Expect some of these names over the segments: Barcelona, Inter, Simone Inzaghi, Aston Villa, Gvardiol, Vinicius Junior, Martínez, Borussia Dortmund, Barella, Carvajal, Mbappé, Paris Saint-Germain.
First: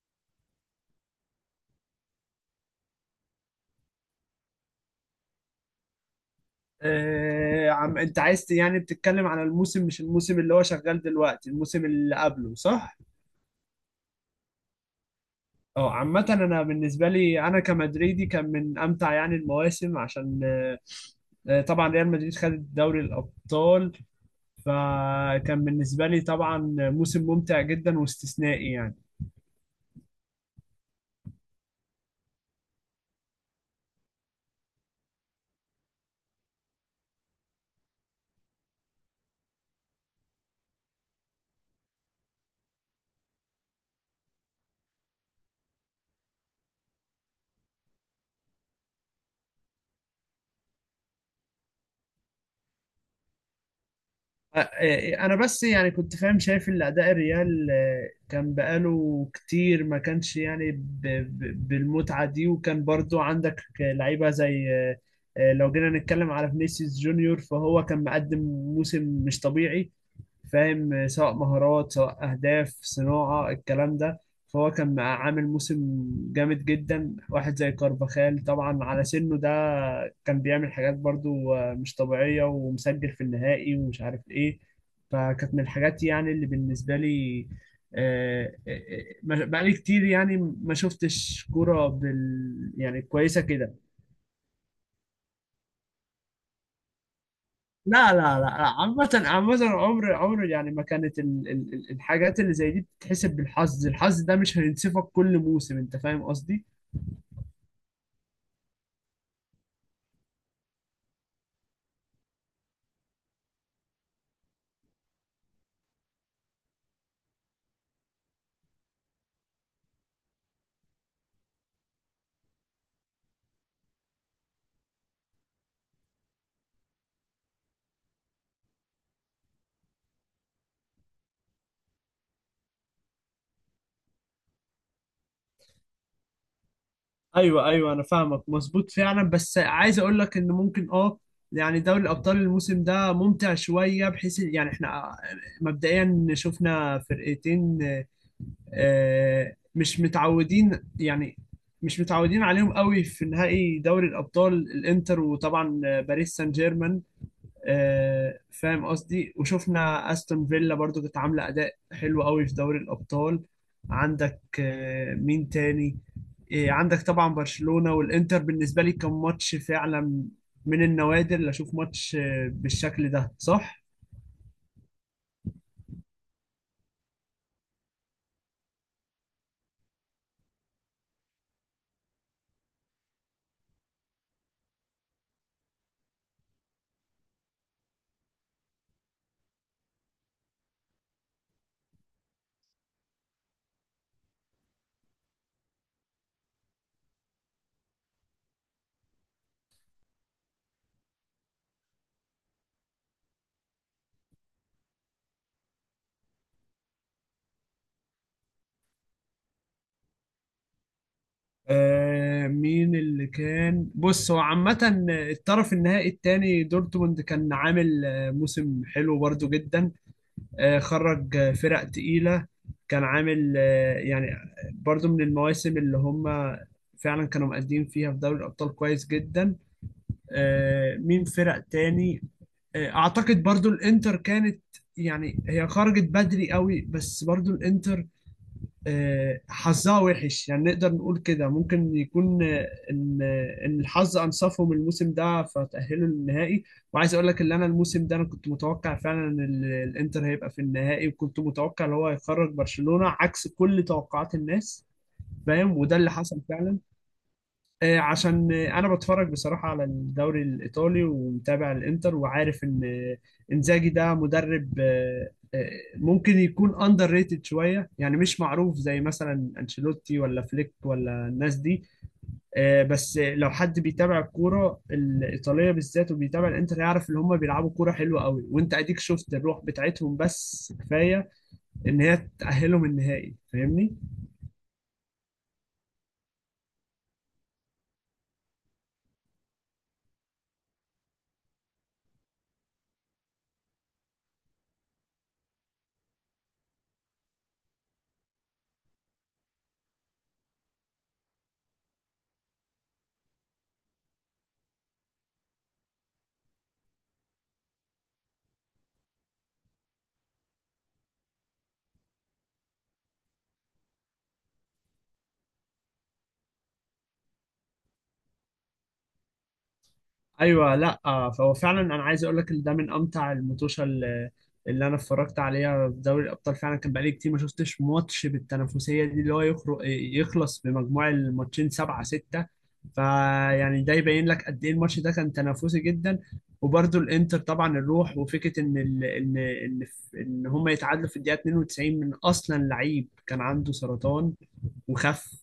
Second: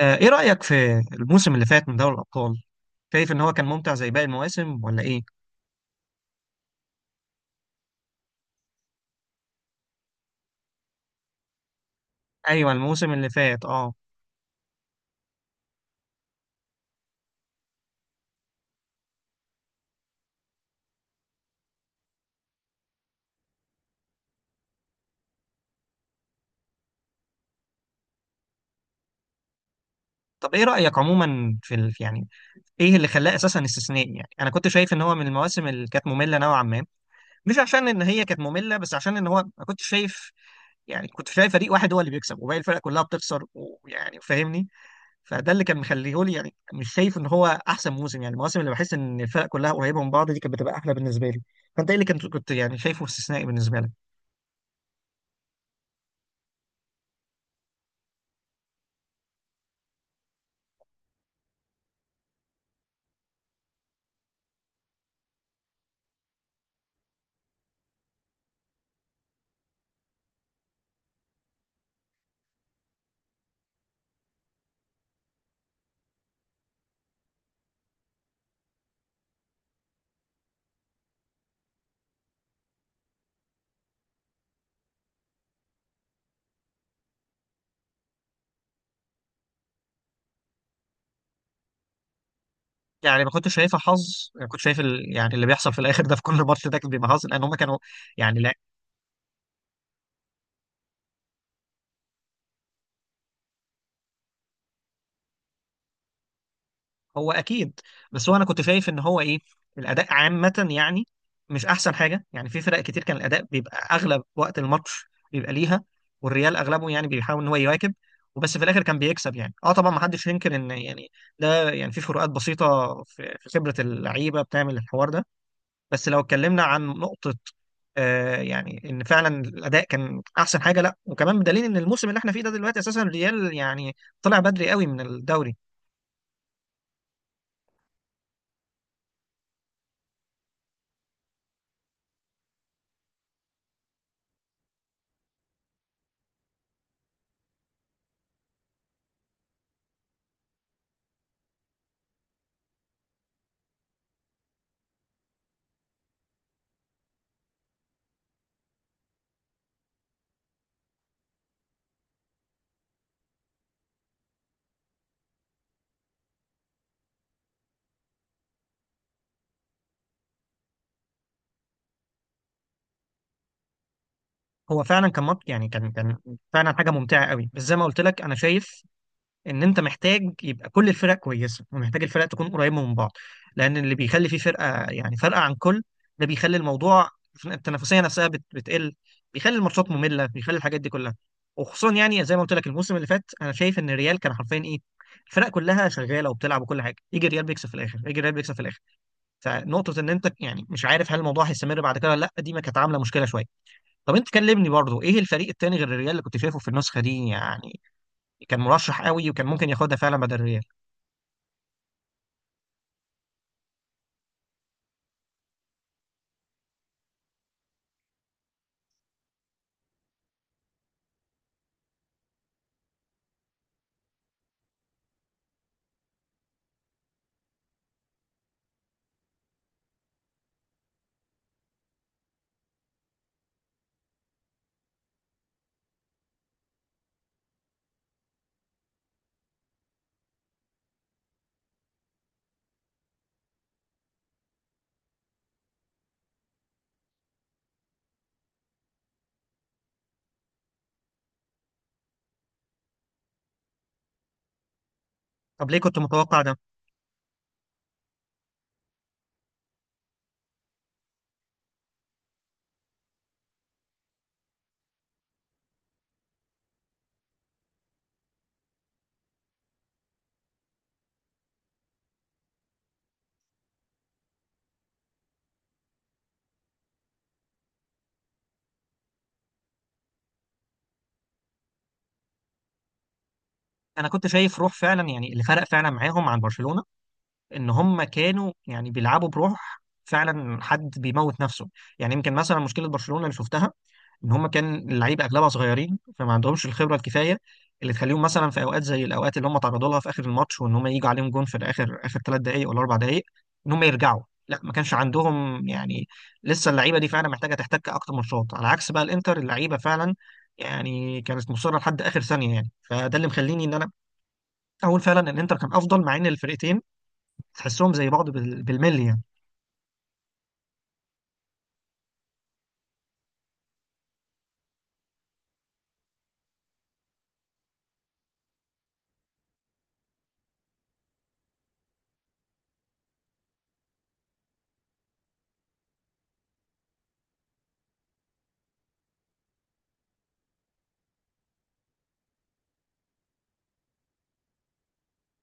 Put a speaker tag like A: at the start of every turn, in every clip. A: ايه رأيك في الموسم اللي فات من دوري الأبطال؟ شايف ان هو كان ممتع زي باقي المواسم ولا ايه؟
B: عم انت عايز بتتكلم على الموسم، مش الموسم اللي هو شغال دلوقتي، الموسم اللي قبله
A: ايوه،
B: صح؟
A: الموسم اللي فات اه
B: اه، عامة انا بالنسبة لي انا كمدريدي كان من امتع يعني المواسم عشان طبعا ريال مدريد خد دوري الابطال، فكان بالنسبة لي طبعا موسم ممتع جدا واستثنائي يعني.
A: طب، ايه رأيك عموما يعني ايه اللي خلاه اساسا استثنائي؟ يعني انا كنت شايف ان هو من المواسم اللي كانت مملة نوعا ما، مش عشان ان هي كانت مملة، بس عشان ان هو ما كنتش شايف. يعني كنت شايف فريق واحد هو اللي بيكسب وباقي الفرق كلها بتخسر، ويعني فاهمني، فده اللي كان مخليه لي يعني مش شايف ان هو احسن موسم. يعني المواسم اللي بحس ان الفرق كلها قريبة من بعض دي كانت بتبقى احلى بالنسبة لي. فانت ايه اللي كنت يعني شايفه استثنائي بالنسبة لك؟
B: انا بس يعني كنت فاهم شايف ان اداء الريال كان بقاله كتير ما كانش يعني بالمتعه دي، وكان برضو عندك لعيبه زي لو جينا نتكلم على فينيسيوس جونيور فهو كان مقدم موسم مش طبيعي، فاهم؟ سواء مهارات سواء أهداف صناعة الكلام ده. فهو كان عامل موسم جامد جدا. واحد زي كارفاخال طبعا على سنه ده كان بيعمل حاجات برضو مش طبيعية، ومسجل في النهائي ومش عارف إيه. فكانت من الحاجات يعني اللي بالنسبة لي آه، آه، بقالي كتير يعني ما شفتش كورة بال يعني
A: يعني ما
B: كويسة
A: كنتش
B: كده.
A: شايفها حظ، يعني كنت يعني اللي بيحصل في الاخر ده في كل ماتش ده كان بيبقى حظ، لان هم كانوا
B: لا
A: يعني.
B: لا لا،
A: لا،
B: عامة عامة، عمر عمر يعني ما كانت الحاجات اللي زي دي بتتحسب بالحظ. الحظ ده مش هينصفك كل موسم، انت فاهم قصدي.
A: هو اكيد، بس هو انا كنت شايف ان هو ايه، الاداء عامه يعني مش احسن حاجه. يعني في فرق كتير كان الاداء بيبقى اغلب وقت الماتش بيبقى ليها، والريال اغلبه يعني بيحاول ان هو يواكب، وبس في الاخر كان بيكسب يعني طبعا، ما حدش ينكر ان يعني ده يعني في فروقات بسيطه في خبره اللعيبه بتعمل الحوار ده. بس لو اتكلمنا عن نقطة يعني ان فعلا الاداء كان احسن حاجة، لا. وكمان بدليل ان الموسم اللي احنا فيه ده دلوقتي اساسا الريال يعني طلع بدري قوي من الدوري.
B: ايوه ايوه، انا فاهمك مظبوط فعلا، بس عايز اقول لك ان ممكن اه يعني دوري الابطال الموسم ده ممتع شوية، بحيث يعني احنا مبدئيا شفنا فرقتين مش متعودين يعني مش متعودين عليهم قوي في نهائي دوري الابطال: الانتر وطبعا باريس سان جيرمان. فاهم قصدي؟ وشفنا استون فيلا برضو كانت عامله اداء حلو قوي في دوري الابطال. عندك مين تاني؟ عندك طبعا برشلونه والانتر، بالنسبه لي كان ماتش فعلا من النوادر اللي اشوف ماتش بالشكل ده، صح؟
A: هو فعلا كان مط يعني كان كان فعلا حاجة ممتعة قوي. بس زي ما قلت لك، انا شايف ان انت محتاج يبقى كل الفرق كويسه، ومحتاج الفرق تكون قريبه من بعض. لان اللي بيخلي فيه فرقه، يعني فرقه عن كل، ده بيخلي الموضوع، التنافسيه نفسها بتقل، بيخلي الماتشات ممله، بيخلي الحاجات دي كلها. وخصوصا يعني زي ما قلت لك، الموسم اللي فات انا شايف ان الريال كان حرفيا ايه، الفرق كلها شغاله وبتلعب وكل حاجه، يجي الريال بيكسب في الاخر، يجي الريال بيكسب في الاخر. فنقطه ان انت يعني مش عارف هل الموضوع هيستمر بعد كده ولا لا، دي ما كانت عامله مشكله شويه. طب انت كلمني برضو، ايه الفريق التاني غير الريال اللي كنت شايفه في النسخه دي، يعني كان مرشح قوي وكان ممكن ياخدها فعلا بدل الريال؟
B: آه، مين اللي كان؟ بص هو عامة الطرف النهائي التاني دورتموند كان عامل موسم حلو برضو جدا، خرج فرق تقيلة. كان عامل يعني برضو من المواسم اللي هم فعلا كانوا مقدمين فيها في دوري الأبطال كويس جدا. مين فرق تاني؟ أعتقد برضو الإنتر كانت يعني هي خرجت بدري قوي، بس برضو الإنتر حظها وحش يعني، نقدر نقول كده ممكن يكون ان الحظ انصفهم الموسم ده فتأهلوا للنهائي. وعايز اقول لك ان انا الموسم ده انا كنت متوقع فعلا ان الانتر هيبقى في النهائي، وكنت متوقع ان هو هيخرج برشلونة عكس كل توقعات الناس،
A: طب
B: فاهم؟
A: ليه
B: وده
A: كنت
B: اللي حصل
A: متوقع ده؟
B: فعلا. عشان انا بتفرج بصراحه على الدوري الايطالي ومتابع الانتر وعارف ان انزاجي ده مدرب ممكن يكون اندر ريتد شويه يعني، مش معروف زي مثلا انشيلوتي ولا فليك ولا الناس دي. بس لو حد بيتابع الكوره الايطاليه بالذات وبيتابع الانتر يعرف ان هم بيلعبوا كوره حلوه قوي، وانت اديك شفت الروح بتاعتهم، بس كفايه ان هي تاهلهم النهائي، فاهمني؟
A: انا كنت شايف روح فعلا، يعني اللي فرق فعلا معاهم عن برشلونة ان هم كانوا يعني بيلعبوا بروح، فعلا حد بيموت نفسه. يعني يمكن مثلا مشكلة برشلونة اللي شفتها ان هم كان اللعيبه اغلبها صغيرين، فما عندهمش الخبره الكفايه اللي تخليهم مثلا في اوقات زي الاوقات اللي هم تعرضوا لها في اخر الماتش، وان هم يجوا عليهم جون في الاخر اخر 3 دقائق ولا 4 دقائق، ان هم يرجعوا. لا، ما كانش عندهم يعني. لسه اللعيبه دي فعلا محتاجه تحتك اكتر ماتشات، على عكس بقى الانتر، اللعيبه فعلا يعني كانت مصره لحد اخر ثانيه. يعني فده اللي مخليني ان انا اقول فعلا ان الانتر كان افضل، مع ان الفرقتين تحسهم زي بعض بالملي يعني.
B: ايوه لا فهو فعلا انا عايز اقول لك ان ده من امتع اللي انا اتفرجت عليها في دوري الابطال. فعلا كان بقالي كتير ما شفتش ماتش بالتنافسيه دي، اللي هو يخرج يخلص بمجموع الماتشين سبعة ستة. فيعني ده يبين لك قد ايه الماتش ده كان تنافسي جدا. وبرده الانتر طبعا الروح، وفكره ان ال... ان ان ان هم يتعادلوا في الدقيقه 92 من اصلا لعيب كان عنده سرطان وخف،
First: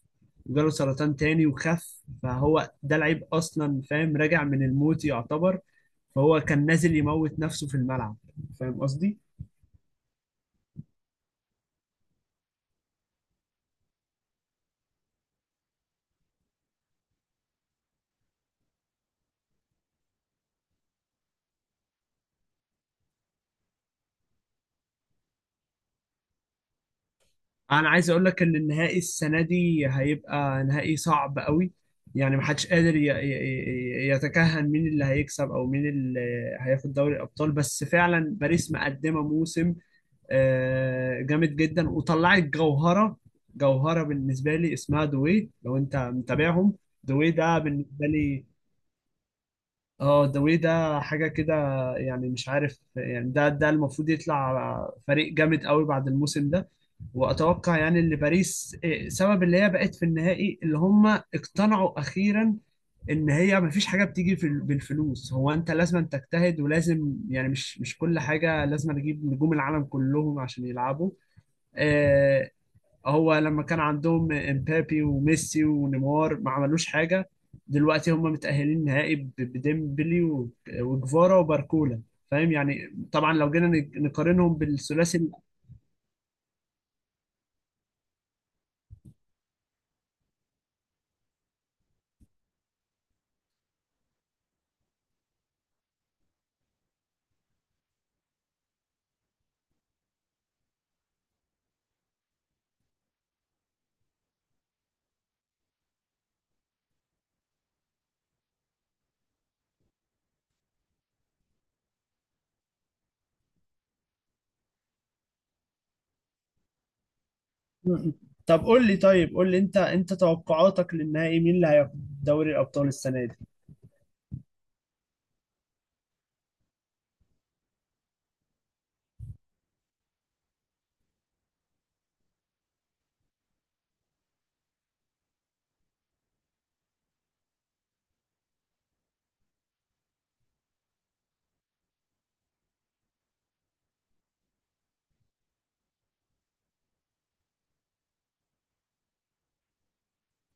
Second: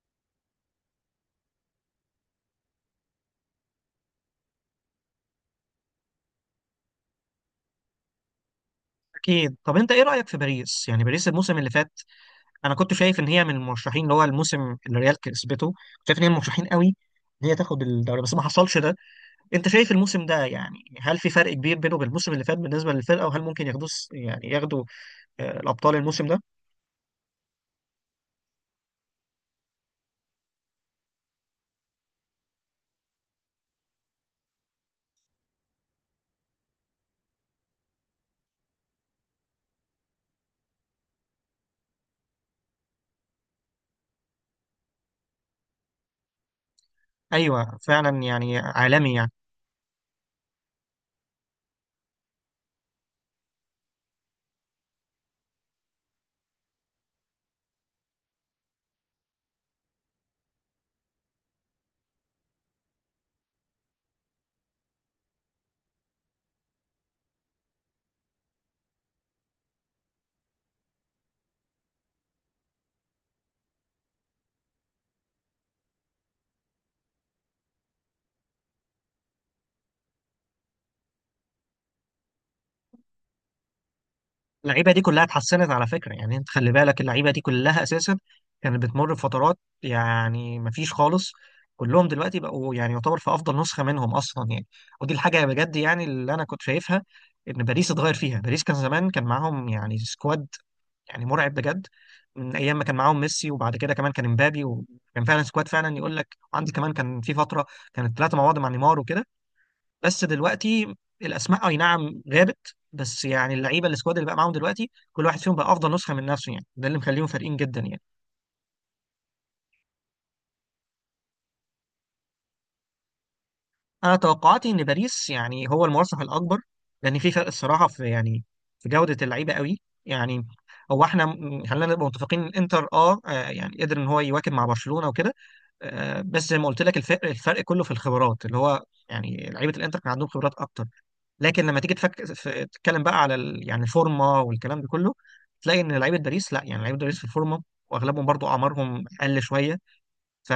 B: وجاله سرطان تاني وخف، فهو ده العيب اصلا، فاهم؟ راجع من الموت يعتبر. فهو كان نازل يموت نفسه في الملعب، فاهم قصدي؟
A: اكيد. طب انت ايه رايك في باريس، يعني باريس الموسم اللي فات انا كنت شايف ان هي من المرشحين، اللي هو الموسم اللي ريال كسبته، كنت شايف ان هي من المرشحين قوي ان هي تاخد الدوري، بس ما حصلش ده. انت شايف الموسم ده، يعني هل في فرق كبير بينه وبين الموسم اللي فات بالنسبه للفرقه، وهل ممكن ياخدوه يعني ياخدوا الابطال الموسم ده؟
B: انا عايز اقول لك ان النهائي السنه دي هيبقى نهائي صعب قوي، يعني محدش قادر يتكهن مين اللي هيكسب او مين اللي هياخد دوري الابطال. بس فعلا باريس مقدمه موسم جامد جدا، وطلعت جوهرة، جوهرة بالنسبة لي اسمها دوي لو انت متابعهم. دوي ده
A: ايوه
B: بالنسبة
A: فعلا،
B: لي
A: يعني عالمي يعني.
B: اه، دوي ده حاجة كده يعني، مش عارف يعني ده ده المفروض يطلع فريق جامد قوي بعد الموسم ده. واتوقع يعني ان باريس سبب اللي هي بقت في النهائي اللي هم اقتنعوا اخيرا ان هي ما فيش حاجه بالفلوس، هو انت لازم تجتهد ولازم يعني مش مش كل حاجه لازم تجيب نجوم العالم كلهم عشان يلعبوا. آه، هو لما كان عندهم امبابي وميسي ونيمار ما عملوش حاجة، دلوقتي هم متأهلين نهائي بديمبلي وجفارا وباركولا، فاهم يعني؟ طبعا لو جينا نقارنهم
A: اللعيبه دي
B: بالثلاثي
A: كلها اتحسنت على فكره، يعني انت خلي بالك اللعيبه دي كلها اساسا كانت بتمر بفترات، يعني مفيش خالص. كلهم دلوقتي بقوا يعني يعتبر في افضل نسخه منهم اصلا يعني. ودي الحاجه بجد يعني اللي انا كنت شايفها، ان باريس اتغير فيها. باريس كان زمان، كان معاهم يعني سكواد يعني مرعب بجد، من ايام ما كان معاهم ميسي، وبعد كده كمان كان امبابي، وكان فعلا سكواد فعلا يقول لك عندي، كمان كان في فتره كانت ثلاثه مع بعض مع نيمار وكده. بس دلوقتي الاسماء اي نعم غابت، بس يعني اللعيبه، السكواد اللي بقى معاهم دلوقتي، كل واحد فيهم بقى افضل نسخه من نفسه، يعني ده اللي مخليهم فارقين جدا يعني.
B: طب قول لي، طيب قول لي انت انت توقعاتك للنهائي مين اللي هياخد دوري الأبطال السنة دي؟
A: انا توقعاتي ان باريس يعني هو المرشح الاكبر، لان في فرق الصراحه، في يعني في جوده اللعيبه قوي يعني. هو احنا خلينا نبقى متفقين إن انتر يعني قدر ان هو يواكب مع برشلونه وكده. بس زي ما قلت لك، الفرق كله في الخبرات اللي هو يعني لعيبه الانتر كان عندهم خبرات اكتر، لكن لما تيجي تتكلم بقى على يعني الفورمه والكلام ده كله، تلاقي ان لعيبه باريس، لا، يعني لعيبه باريس في الفورمه، واغلبهم برضو اعمارهم اقل شويه. ف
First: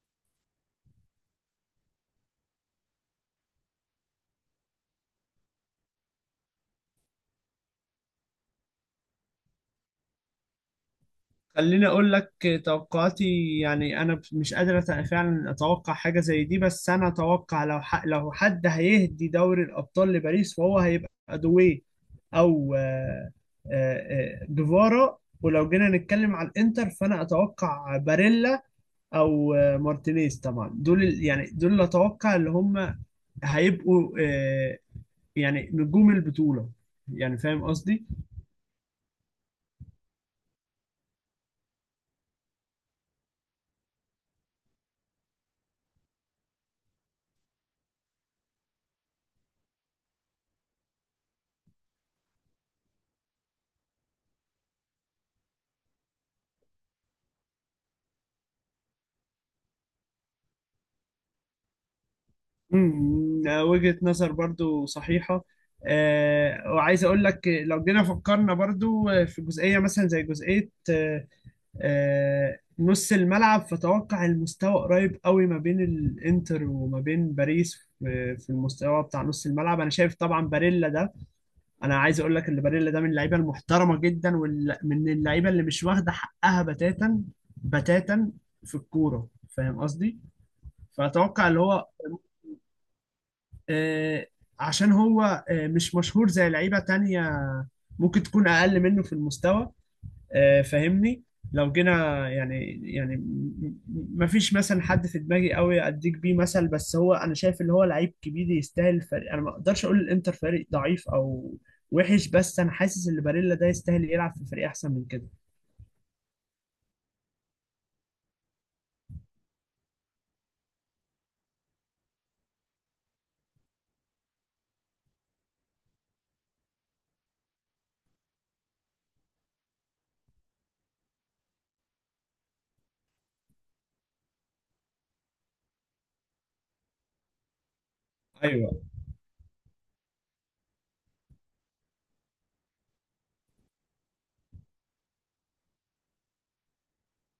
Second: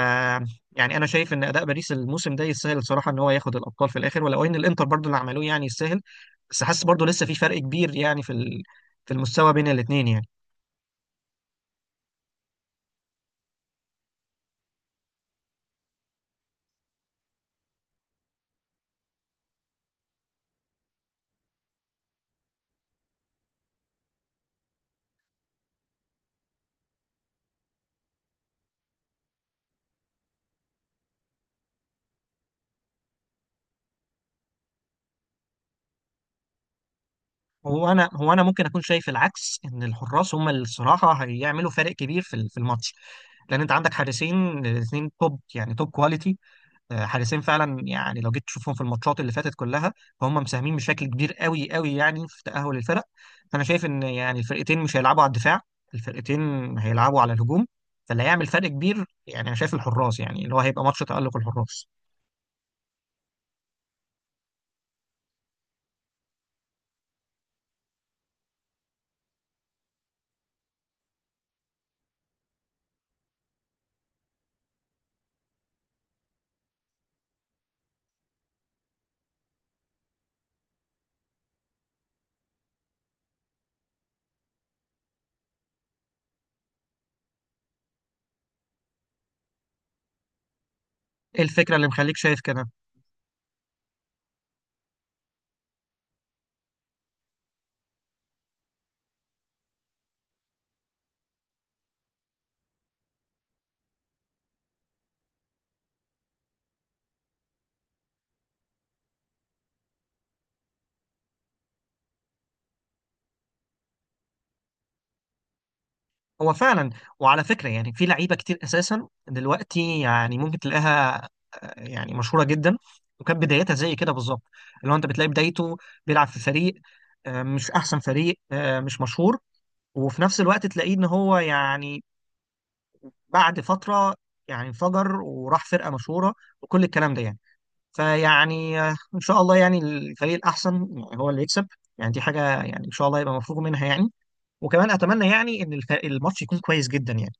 A: يعني انا شايف ان اداء باريس الموسم ده يستاهل الصراحه ان هو ياخد الابطال في الاخر، ولو ان الانتر برضو اللي عملوه يعني يستاهل. بس حاسس برضو لسه في فرق كبير يعني في المستوى بين الاثنين يعني.
B: خليني اقول لك توقعاتي، يعني انا مش قادر فعلا اتوقع حاجه زي دي، بس انا اتوقع لو لو حد هيهدي دوري الابطال لباريس فهو هيبقى دوي او آه، جيفارا. ولو جينا نتكلم على الانتر فانا اتوقع باريلا او مارتينيز. طبعا دول يعني دول اللي اتوقع اللي هم هيبقوا يعني نجوم البطوله، يعني فاهم
A: هو
B: قصدي؟
A: انا هو انا ممكن اكون شايف العكس، ان الحراس هم اللي الصراحه هيعملوا فارق كبير في الماتش، لان انت عندك حارسين الاثنين توب، يعني توب كواليتي. حارسين فعلا، يعني لو جيت تشوفهم في الماتشات اللي فاتت كلها، فهم مساهمين بشكل كبير قوي قوي يعني في تأهل الفرق. فانا شايف ان يعني الفرقتين مش هيلعبوا على الدفاع، الفرقتين هيلعبوا على الهجوم. فاللي هيعمل فرق كبير يعني انا شايف الحراس، يعني اللي هو هيبقى ماتش تألق الحراس.
B: مم، وجهة نظر برضو صحيحة. وعايز أقول لك لو جينا فكرنا برضو في جزئية، مثلا زي جزئية نص الملعب، فتوقع المستوى قريب قوي ما بين الإنتر وما بين باريس في في المستوى بتاع نص الملعب. أنا شايف طبعا باريلا ده، أنا عايز أقول لك إن باريلا ده من اللعيبة المحترمة جدا، ومن اللعيبة اللي مش واخدة حقها بتاتا بتاتا في الكورة، فاهم قصدي؟
A: ايه
B: فأتوقع اللي
A: الفكرة اللي
B: هو
A: مخليك شايف كده؟
B: آه، عشان هو مش مشهور زي لعيبة تانية ممكن تكون أقل منه في المستوى، فاهمني؟ لو جينا يعني يعني مفيش مثلا حد في دماغي قوي أديك بيه مثل، بس هو أنا شايف اللي هو لعيب كبير يستاهل فريق، أنا ما أقدرش أقول الإنتر فريق ضعيف أو وحش، بس أنا حاسس إن باريلا ده يستاهل يلعب في فريق أحسن من كده.
A: هو فعلا. وعلى فكرة، يعني في لعيبة كتير اساسا دلوقتي يعني ممكن تلاقيها يعني مشهورة جدا، وكانت بدايتها زي كده بالظبط. اللي هو انت بتلاقي بدايته بيلعب في فريق مش احسن فريق، مش مشهور، وفي نفس الوقت تلاقيه ان هو يعني بعد فتره يعني انفجر وراح فرقه مشهوره وكل الكلام ده يعني.
B: ايوه
A: فيعني ان شاء الله يعني الفريق الاحسن يعني هو اللي يكسب. يعني دي حاجه يعني ان شاء الله يبقى مفروغ منها يعني. وكمان اتمنى يعني ان الماتش يكون كويس جدا يعني.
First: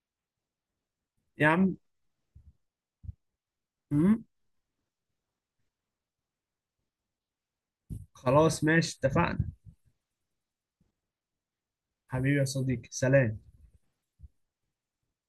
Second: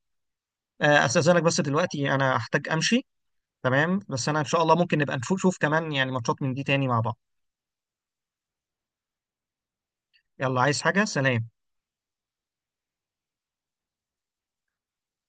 A: استاذنك
B: يا
A: بس
B: عم.
A: دلوقتي انا هحتاج امشي. تمام،
B: مم.
A: بس انا ان شاء الله ممكن نبقى نشوف كمان يعني ماتشات من دي تاني مع بعض.
B: خلاص ماشي اتفقنا.
A: يلا، عايز حاجه؟ سلام.
B: حبيبي يا صديقي، سلام.